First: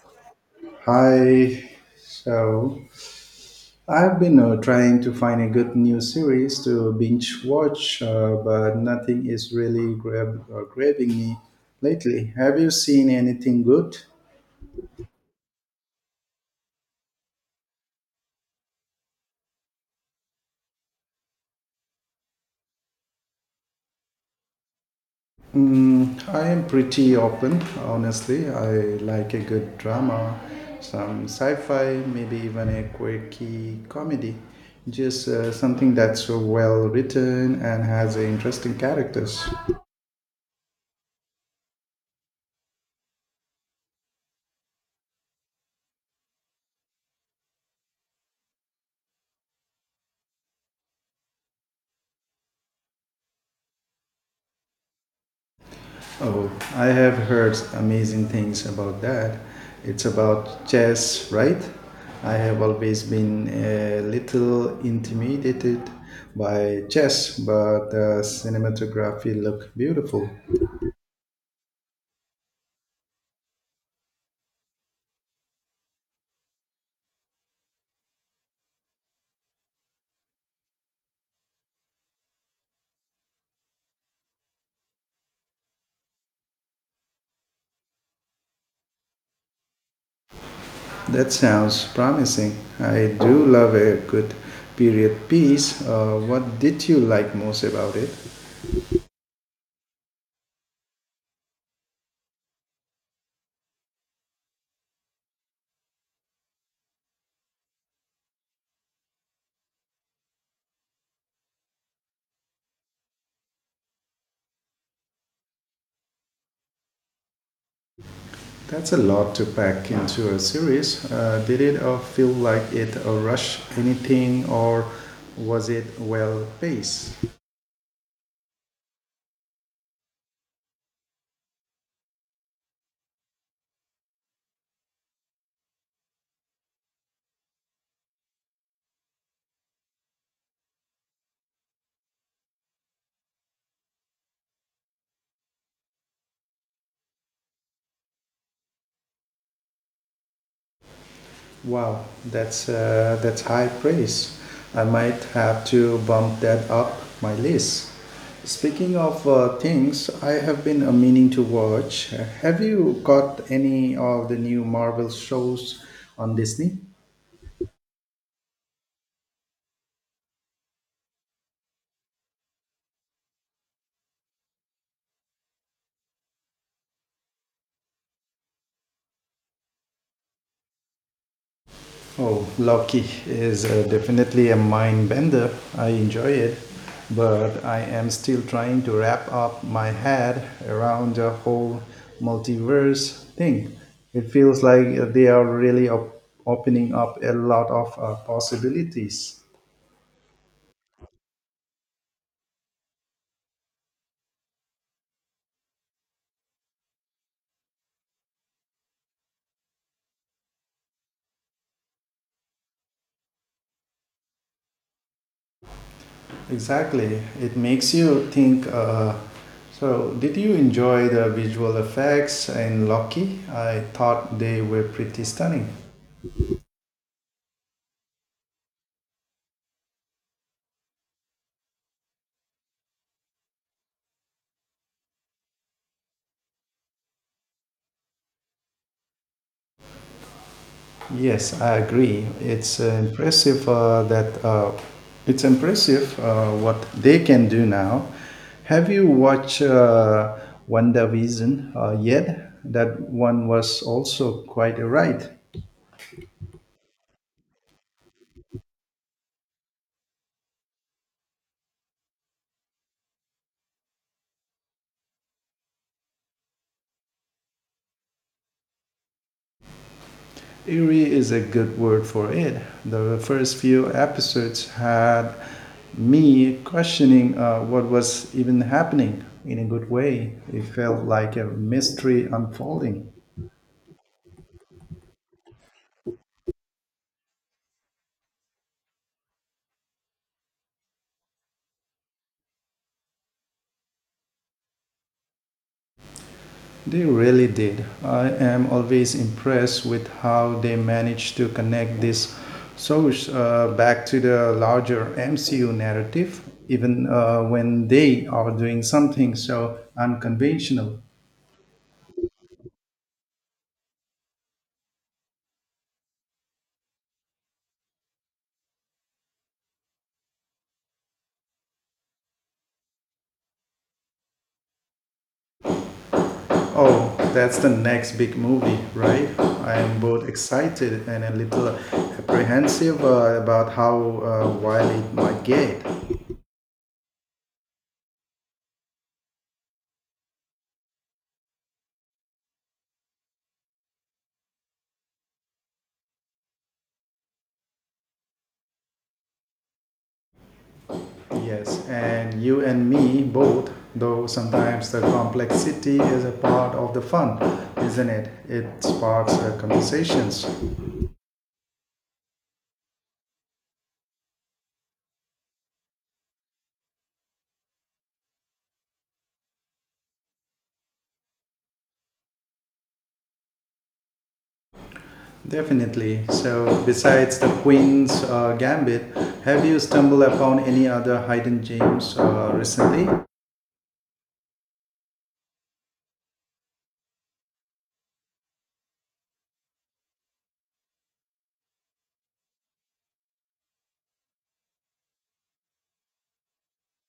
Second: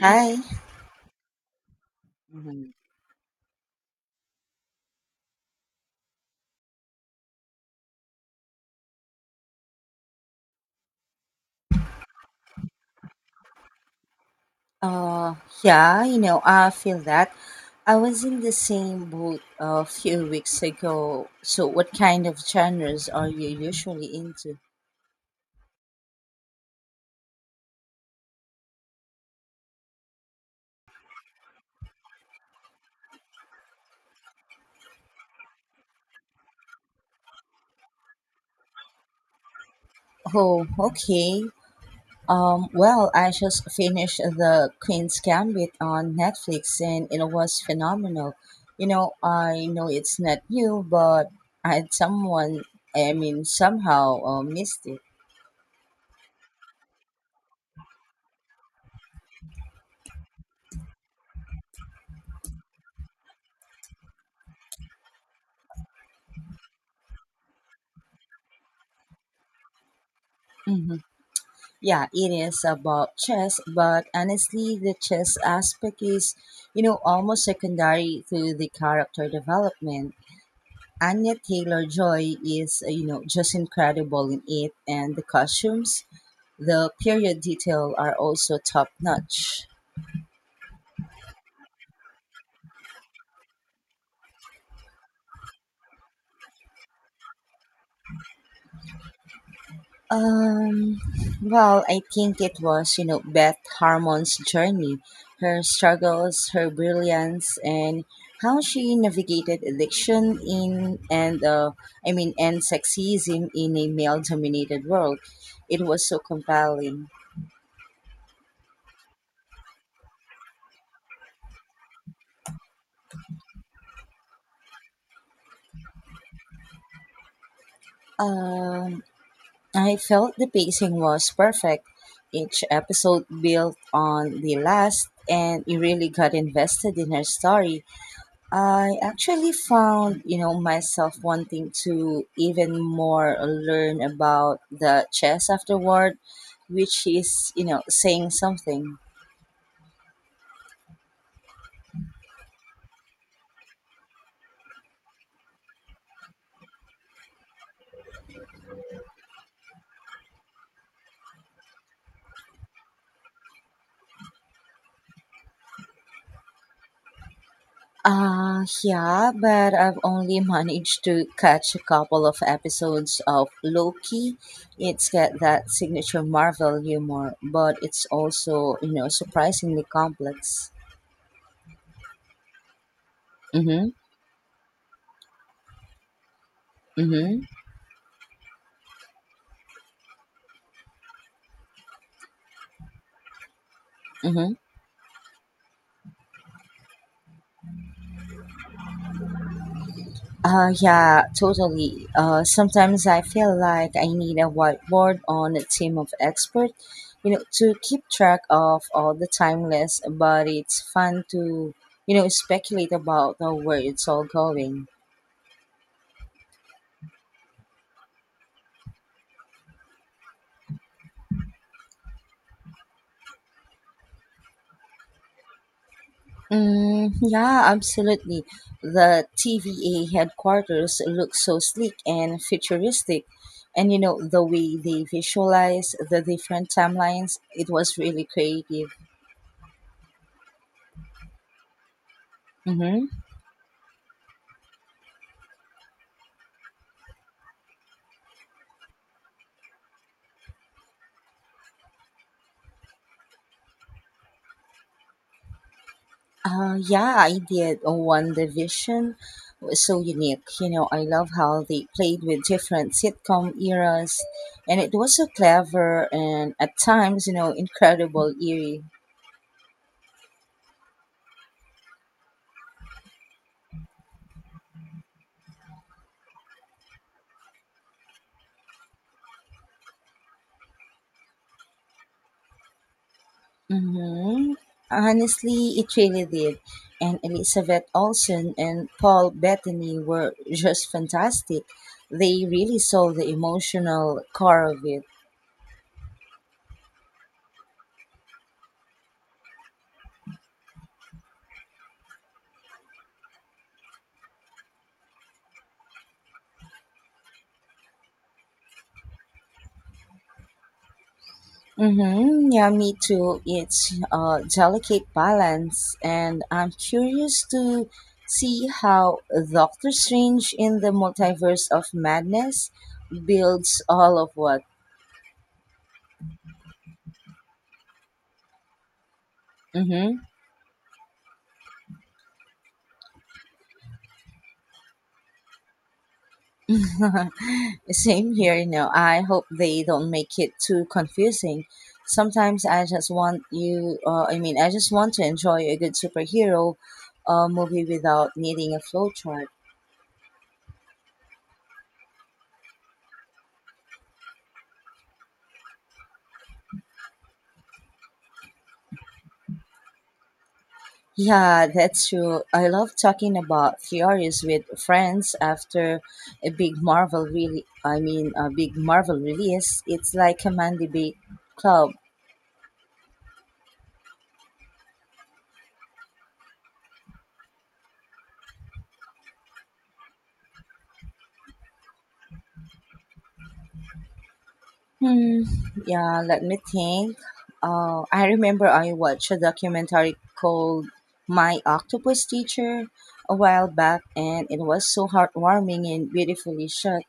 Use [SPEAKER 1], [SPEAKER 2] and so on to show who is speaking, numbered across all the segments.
[SPEAKER 1] Hi.
[SPEAKER 2] Hi.
[SPEAKER 1] Mhm.
[SPEAKER 2] So I've been trying to find a good new series to binge watch, but nothing is really grabbing me lately. Have you seen anything good?
[SPEAKER 1] Uh, yeah, you know, I feel that. I was in the same boat a few weeks ago. So, what kind of genres are you usually into?
[SPEAKER 2] Mm, I am pretty open, honestly. I like a good drama, some sci-fi, maybe even a quirky comedy. Just something that's well written and has interesting characters.
[SPEAKER 1] Oh, okay. Well, I just finished The Queen's Gambit on Netflix and it was phenomenal. You know, I know it's not you, but I had someone, I mean, somehow missed it.
[SPEAKER 2] Oh, I have heard amazing things about that. It's about chess, right? I have always been a little intimidated by chess, but the cinematography look beautiful.
[SPEAKER 1] Yeah, it is about chess, but honestly, the chess aspect is, you know, almost secondary to the character development. Anya Taylor Joy is, you know, just incredible in it, and the costumes, the period detail are also top notch.
[SPEAKER 2] That sounds promising. I do love a good period piece. What did you like most about it?
[SPEAKER 1] Um, well, I think it was, you know, Beth Harmon's journey, her struggles, her brilliance, and how she navigated addiction in and I mean, and sexism in a male-dominated world. It was so compelling.
[SPEAKER 2] That's a lot to pack into a series. Did it all feel like it a rush anything or was it well paced?
[SPEAKER 1] Um, I felt the pacing was perfect. Each episode built on the last, and you really got invested in her story. I actually found, you know, myself wanting to even more learn about the chess afterward, which is, you know, saying something.
[SPEAKER 2] Wow, that's high praise. I might have to bump that up my list. Speaking of things I have been meaning to watch, have you got any of the new Marvel shows on Disney?
[SPEAKER 1] Yeah, but I've only managed to catch a couple of episodes of Loki. It's got that signature Marvel humor, but it's also, you know, surprisingly complex.
[SPEAKER 2] Oh, Loki is
[SPEAKER 1] Mm-hmm.
[SPEAKER 2] definitely a mind bender. I enjoy it,
[SPEAKER 1] Mm-hmm.
[SPEAKER 2] but I am still trying to wrap up my head around the whole multiverse thing. It
[SPEAKER 1] Mm-hmm.
[SPEAKER 2] feels like they are really opening up a lot of possibilities.
[SPEAKER 1] Yeah, totally. Sometimes I feel like I need a whiteboard on a team of experts, you know, to keep track of all the timeless, but it's fun to, you know, speculate about where it's all going.
[SPEAKER 2] Exactly. It makes you think. So, did you enjoy the visual effects in Loki? I thought they were pretty stunning.
[SPEAKER 1] Mm, yeah, absolutely. The TVA headquarters look so sleek and futuristic. And you know, the way they visualize the different timelines, it was really creative.
[SPEAKER 2] Yes, I agree.
[SPEAKER 1] Mm-hmm.
[SPEAKER 2] It's impressive what they can do now. Have you watched WandaVision yet? That one was also quite a ride.
[SPEAKER 1] Yeah, I did one division was so unique. You know, I love how they played with different sitcom eras, and it was so clever and at times, you know, incredible eerie.
[SPEAKER 2] Eerie is a good word for it. The first few episodes had me questioning what was even happening in a good way. It felt like a mystery unfolding.
[SPEAKER 1] Mm-hmm. Honestly, it really did. And Elizabeth Olsen and Paul Bettany were just fantastic. They really saw the emotional core of it.
[SPEAKER 2] They really did. I am always impressed with how they managed to connect this source back to the larger MCU narrative, even when they are doing something so unconventional.
[SPEAKER 1] Mm-hmm. Yeah, me too. It's a delicate balance, and I'm curious to see how Doctor Strange in the Multiverse of Madness builds all of what.
[SPEAKER 2] Oh, that's the next big movie, right? I am
[SPEAKER 1] Mm-hmm.
[SPEAKER 2] both excited and a little apprehensive about how wild it might get.
[SPEAKER 1] Same here, you know. I hope they don't make it too confusing. Sometimes I just want you, I mean, I just want to enjoy a good superhero movie without needing a flowchart.
[SPEAKER 2] Yes, and you and me both, though sometimes the complexity is a part of the fun, isn't it? It sparks conversations.
[SPEAKER 1] Yeah, that's true. I love talking about theories with friends after a big Marvel really I mean, a big Marvel release. It's like a man debate club.
[SPEAKER 2] Definitely. So, besides the Queen's Gambit, have you stumbled upon any other hidden gems recently?
[SPEAKER 1] Hmm. Yeah, let me think. I remember I watched a documentary called My Octopus Teacher a while back and it was so heartwarming and beautifully shot.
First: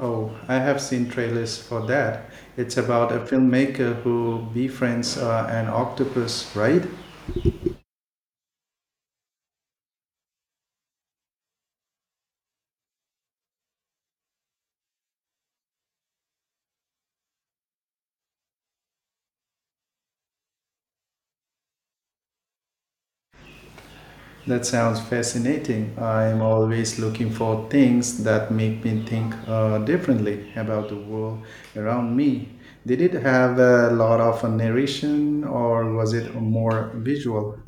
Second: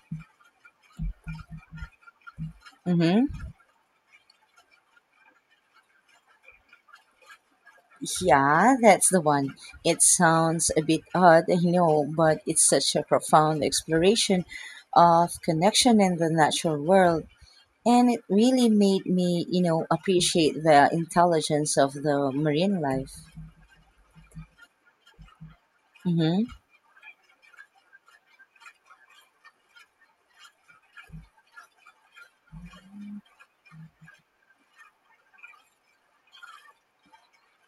[SPEAKER 2] Oh, I have seen trailers for that. It's about a
[SPEAKER 1] Mhm.
[SPEAKER 2] filmmaker who befriends an octopus, right?
[SPEAKER 1] Yeah, that's the one. It sounds a bit odd, I know, but it's such a profound exploration of connection in the natural world. And it really made me, you know, appreciate the intelligence of the marine life.
[SPEAKER 2] That sounds fascinating. I'm
[SPEAKER 1] Hmm.
[SPEAKER 2] always looking for things that make me think differently about the world around me. Did it have a lot of narration or was it more visual?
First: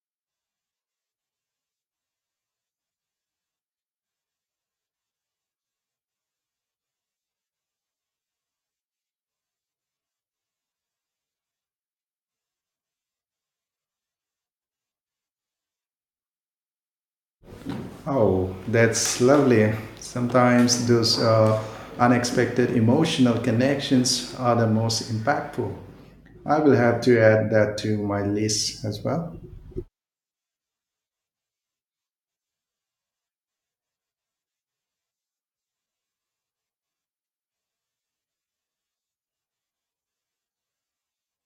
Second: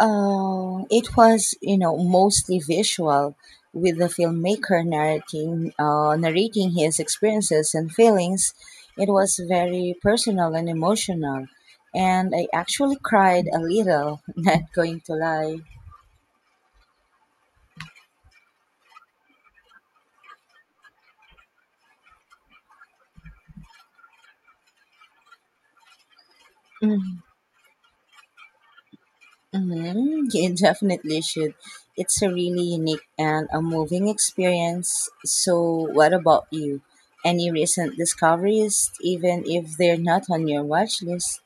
[SPEAKER 1] It was, you know, mostly visual, with the filmmaker narrating his experiences and feelings. It was very personal and emotional, and I actually cried a little. Not going to lie.
[SPEAKER 2] Oh, that's lovely. Sometimes those unexpected emotional connections are the most impactful. I will have
[SPEAKER 1] Mm-hmm.
[SPEAKER 2] to add that to my list as well.
[SPEAKER 1] You definitely should. It's a really unique and a moving experience. So, what about you? Any recent discoveries, even if they're not on your watch list?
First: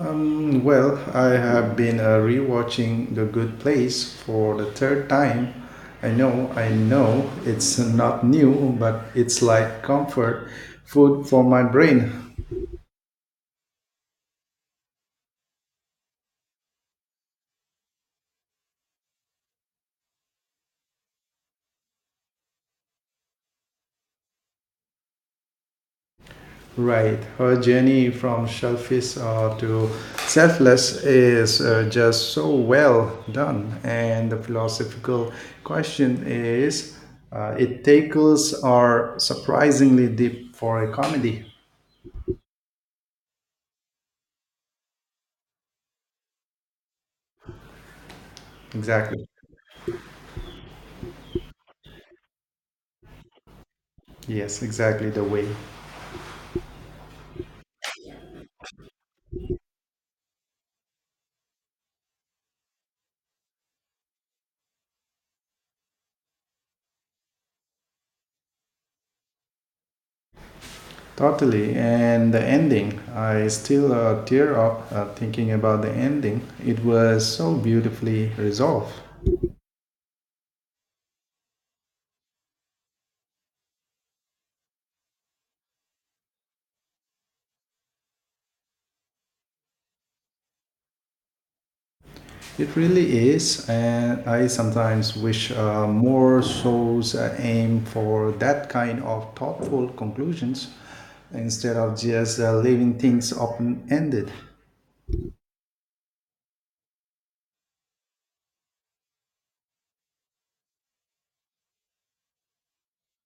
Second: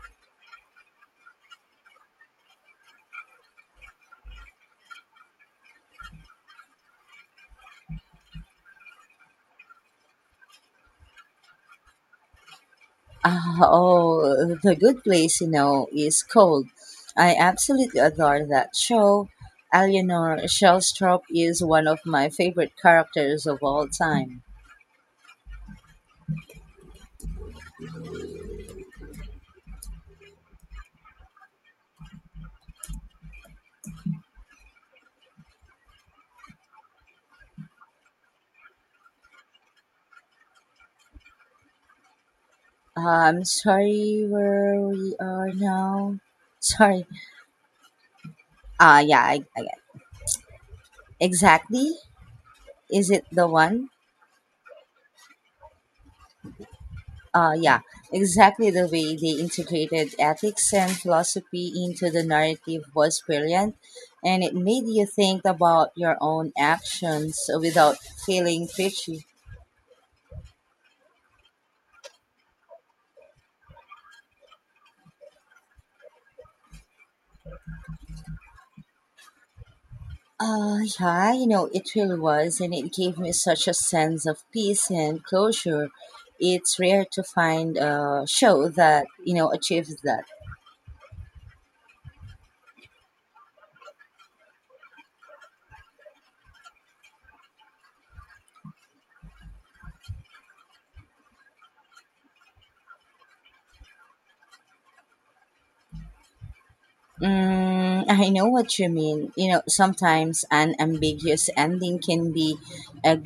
[SPEAKER 2] Well, I have been rewatching The Good Place for the third time. I know, it's not new, but it's like comfort food for my brain.
[SPEAKER 1] Oh, The Good Place, you know, is cold. I absolutely adore that show. Eleanor Shellstrop is one of my favorite characters of all time.
[SPEAKER 2] Right, her journey from selfish to selfless is just so well done, and the philosophical question is, it tackles are surprisingly deep for a comedy.
[SPEAKER 1] I'm sorry where we are now. Sorry. Yeah,
[SPEAKER 2] Exactly.
[SPEAKER 1] exactly. Is it the one?
[SPEAKER 2] Yes, exactly the way.
[SPEAKER 1] Yeah, exactly the way they integrated ethics and philosophy into the narrative was brilliant, and it made you think about your own actions without feeling preachy.
[SPEAKER 2] Totally. And the ending, I still tear up thinking about the ending. It was so beautifully resolved.
[SPEAKER 1] Yeah, you know, it really was, and it gave me such a sense of peace and closure. It's rare to find a show that, you know, achieves that.
[SPEAKER 2] It really is. And I sometimes wish more shows aim for that kind of thoughtful conclusions instead of just leaving things open ended.
[SPEAKER 1] Mm, I know what you mean. You know, sometimes an ambiguous ending can be a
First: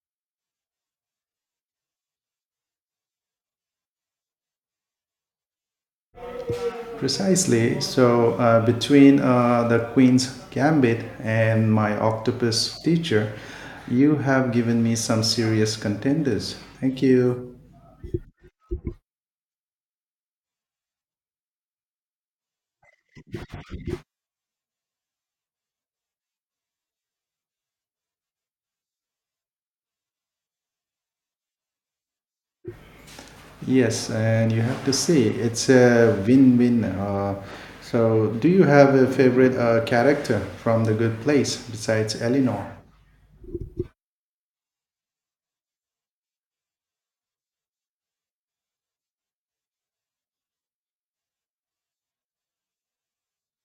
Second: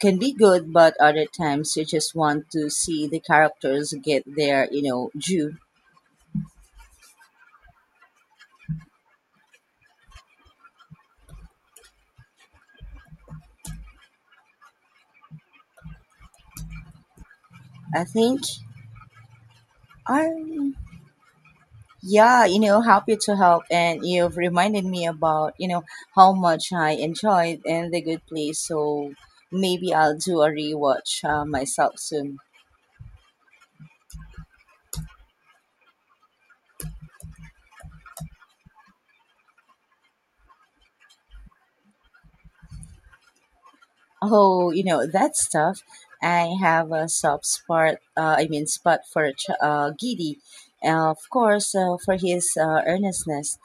[SPEAKER 1] can be good, but other times you just want to see the characters get their, you know, due.
[SPEAKER 2] Precisely. So, between the Queen's Gambit and my octopus teacher, you have given me some serious contenders. Thank you.
[SPEAKER 1] I think I'm, yeah, you know, happy to help. And you've reminded me about, you know, how much I enjoyed and the good place. So maybe I'll do a rewatch myself soon.
[SPEAKER 2] Yes, and you have to see, it's a win win. So, do you have a favorite character from The Good Place besides Eleanor?
[SPEAKER 1] Oh, you know, that stuff. I have a soft spot, I mean, spot for Giddy. For his earnestness.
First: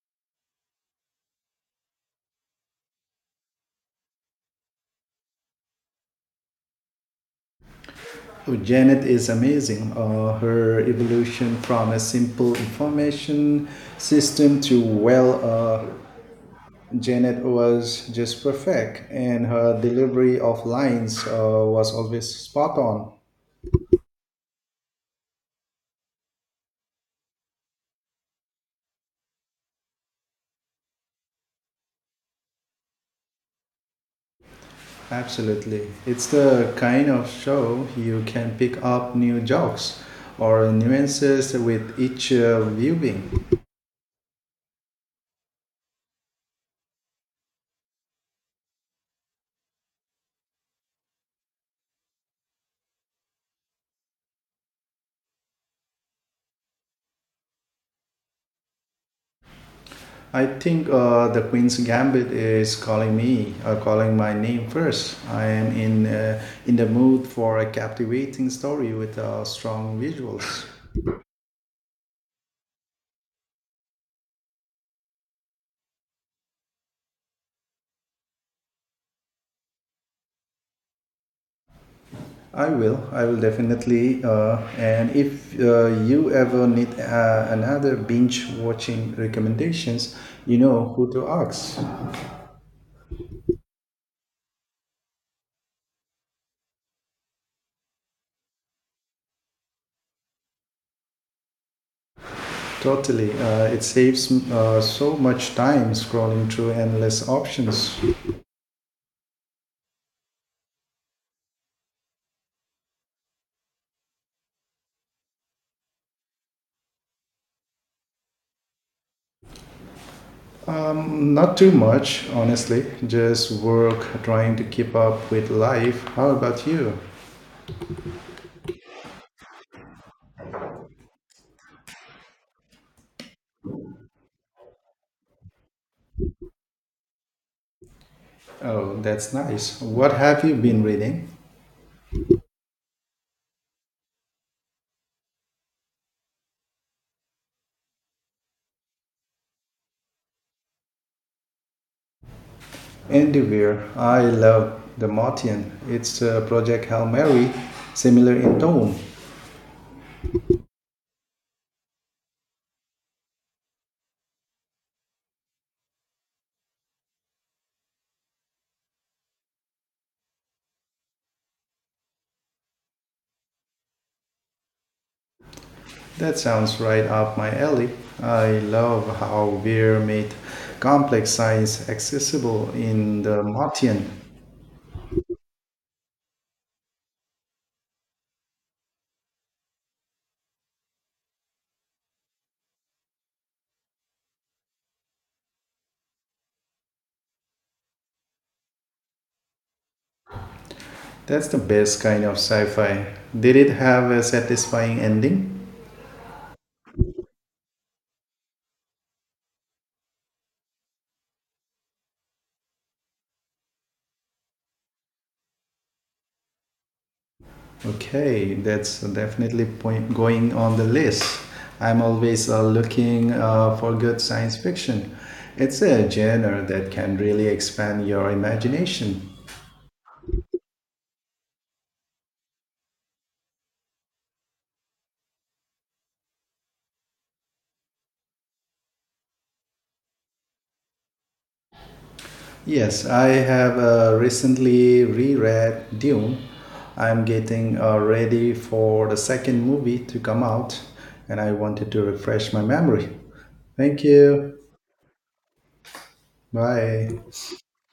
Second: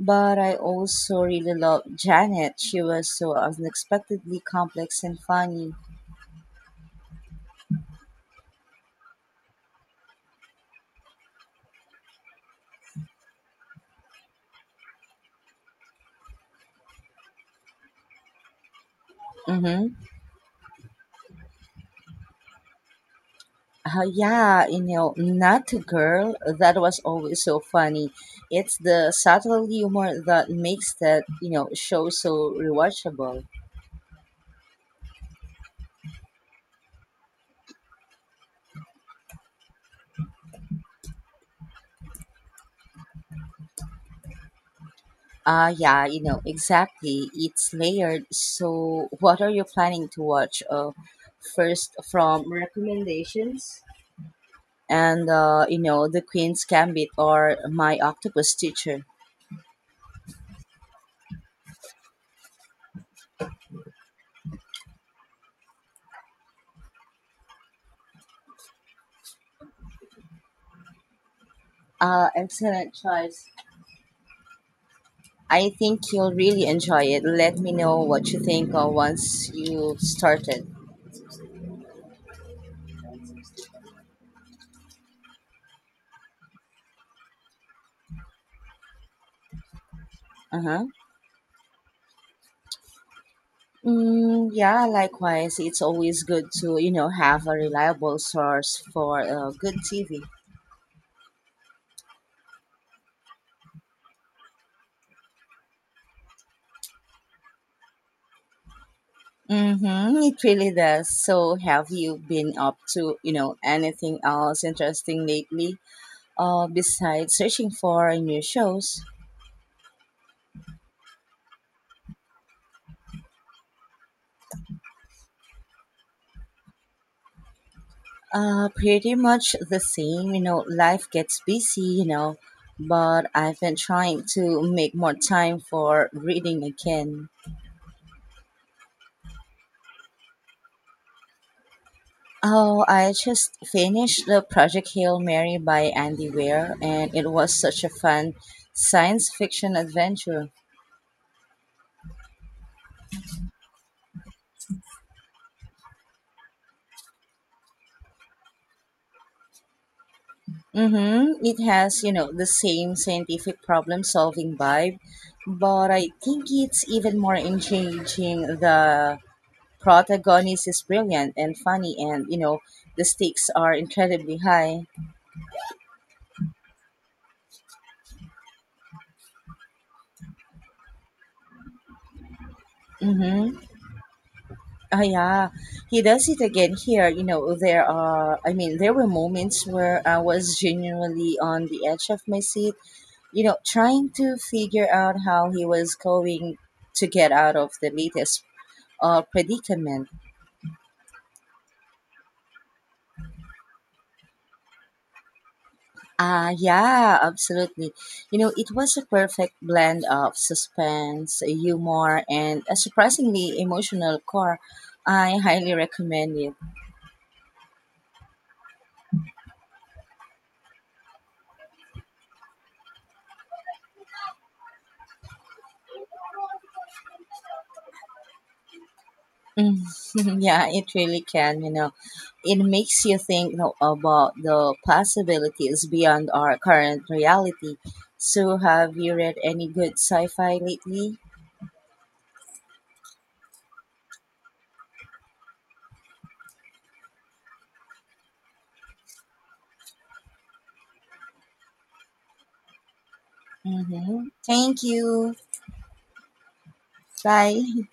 [SPEAKER 1] But I also really loved Janet. She was so unexpectedly complex and funny.
[SPEAKER 2] Oh, Janet is amazing. Her evolution from a simple information system to well, Janet was just perfect, and her
[SPEAKER 1] Mm-hmm.
[SPEAKER 2] delivery of lines was always spot on.
[SPEAKER 1] Yeah, you know, not a girl. That was always so funny. It's the subtle humor that makes that you know show so rewatchable.
[SPEAKER 2] Absolutely. It's the kind of show you can pick up new jokes or nuances with each viewing.
[SPEAKER 1] Yeah, you know exactly. It's layered. So, what are you planning to watch? First from recommendations, and you know, The Queen's Gambit or My Octopus Teacher.
[SPEAKER 2] I think the Queen's Gambit is calling me, calling my name first. I am in the mood for a captivating story with strong visuals.
[SPEAKER 1] Excellent choice. I think you'll really enjoy it. Let me know what you think once you've started.
[SPEAKER 2] I will. I will definitely. And if you ever need another binge watching recommendations, you
[SPEAKER 1] Uh-huh.
[SPEAKER 2] know who to ask.
[SPEAKER 1] Mm, yeah, likewise. It's always good to, you know, have a reliable source for good TV.
[SPEAKER 2] Totally. It saves so much time scrolling through endless options.
[SPEAKER 1] Mm-hmm, it really does. So, have you been up to, you know, anything else interesting lately besides searching for new shows?
[SPEAKER 2] Not too much, honestly. Just work, trying to keep up with life. How about you?
[SPEAKER 1] Pretty much the same, you know, life gets busy, you know, but I've been trying to make more time for reading again.
[SPEAKER 2] Oh, that's nice. What have you been reading?
[SPEAKER 1] Oh, I just finished the Project Hail Mary by Andy Weir, and it was such a fun science fiction adventure.
[SPEAKER 2] Endivere, I love the Martian. It's Project Hail Mary, similar in tone.
[SPEAKER 1] Mm-hmm. It has, you know, the same scientific problem solving vibe, but I think it's even more engaging. The protagonist is brilliant and funny, and you know the stakes are incredibly high.
[SPEAKER 2] That sounds right up my alley. I love how Weir made complex science accessible in the
[SPEAKER 1] Mm-hmm.
[SPEAKER 2] Martian.
[SPEAKER 1] Yeah, he does it again here. You know, there were moments where I was genuinely on the edge of my seat, you know, trying to figure out how he was going to get out of the latest predicament.
[SPEAKER 2] That's the best kind of sci fi. Did it have a satisfying ending?
[SPEAKER 1] Yeah, absolutely. You know, it was a perfect blend of suspense, humor, and a surprisingly emotional core. I highly recommend it.
[SPEAKER 2] Okay, that's definitely point going on the list. I'm always looking for good science fiction. It's a genre that can really expand your imagination.
[SPEAKER 1] Mm, yeah, it really can. You know, it makes you think you know, about the possibilities beyond our current reality. So, have you read any good sci-fi lately?
[SPEAKER 2] Yes, I have recently reread Dune. I'm getting ready for the second movie to come out, and I wanted to refresh my memory. Thank
[SPEAKER 1] Mm-hmm.
[SPEAKER 2] you.
[SPEAKER 1] Thank you.
[SPEAKER 2] Bye.
[SPEAKER 1] Bye.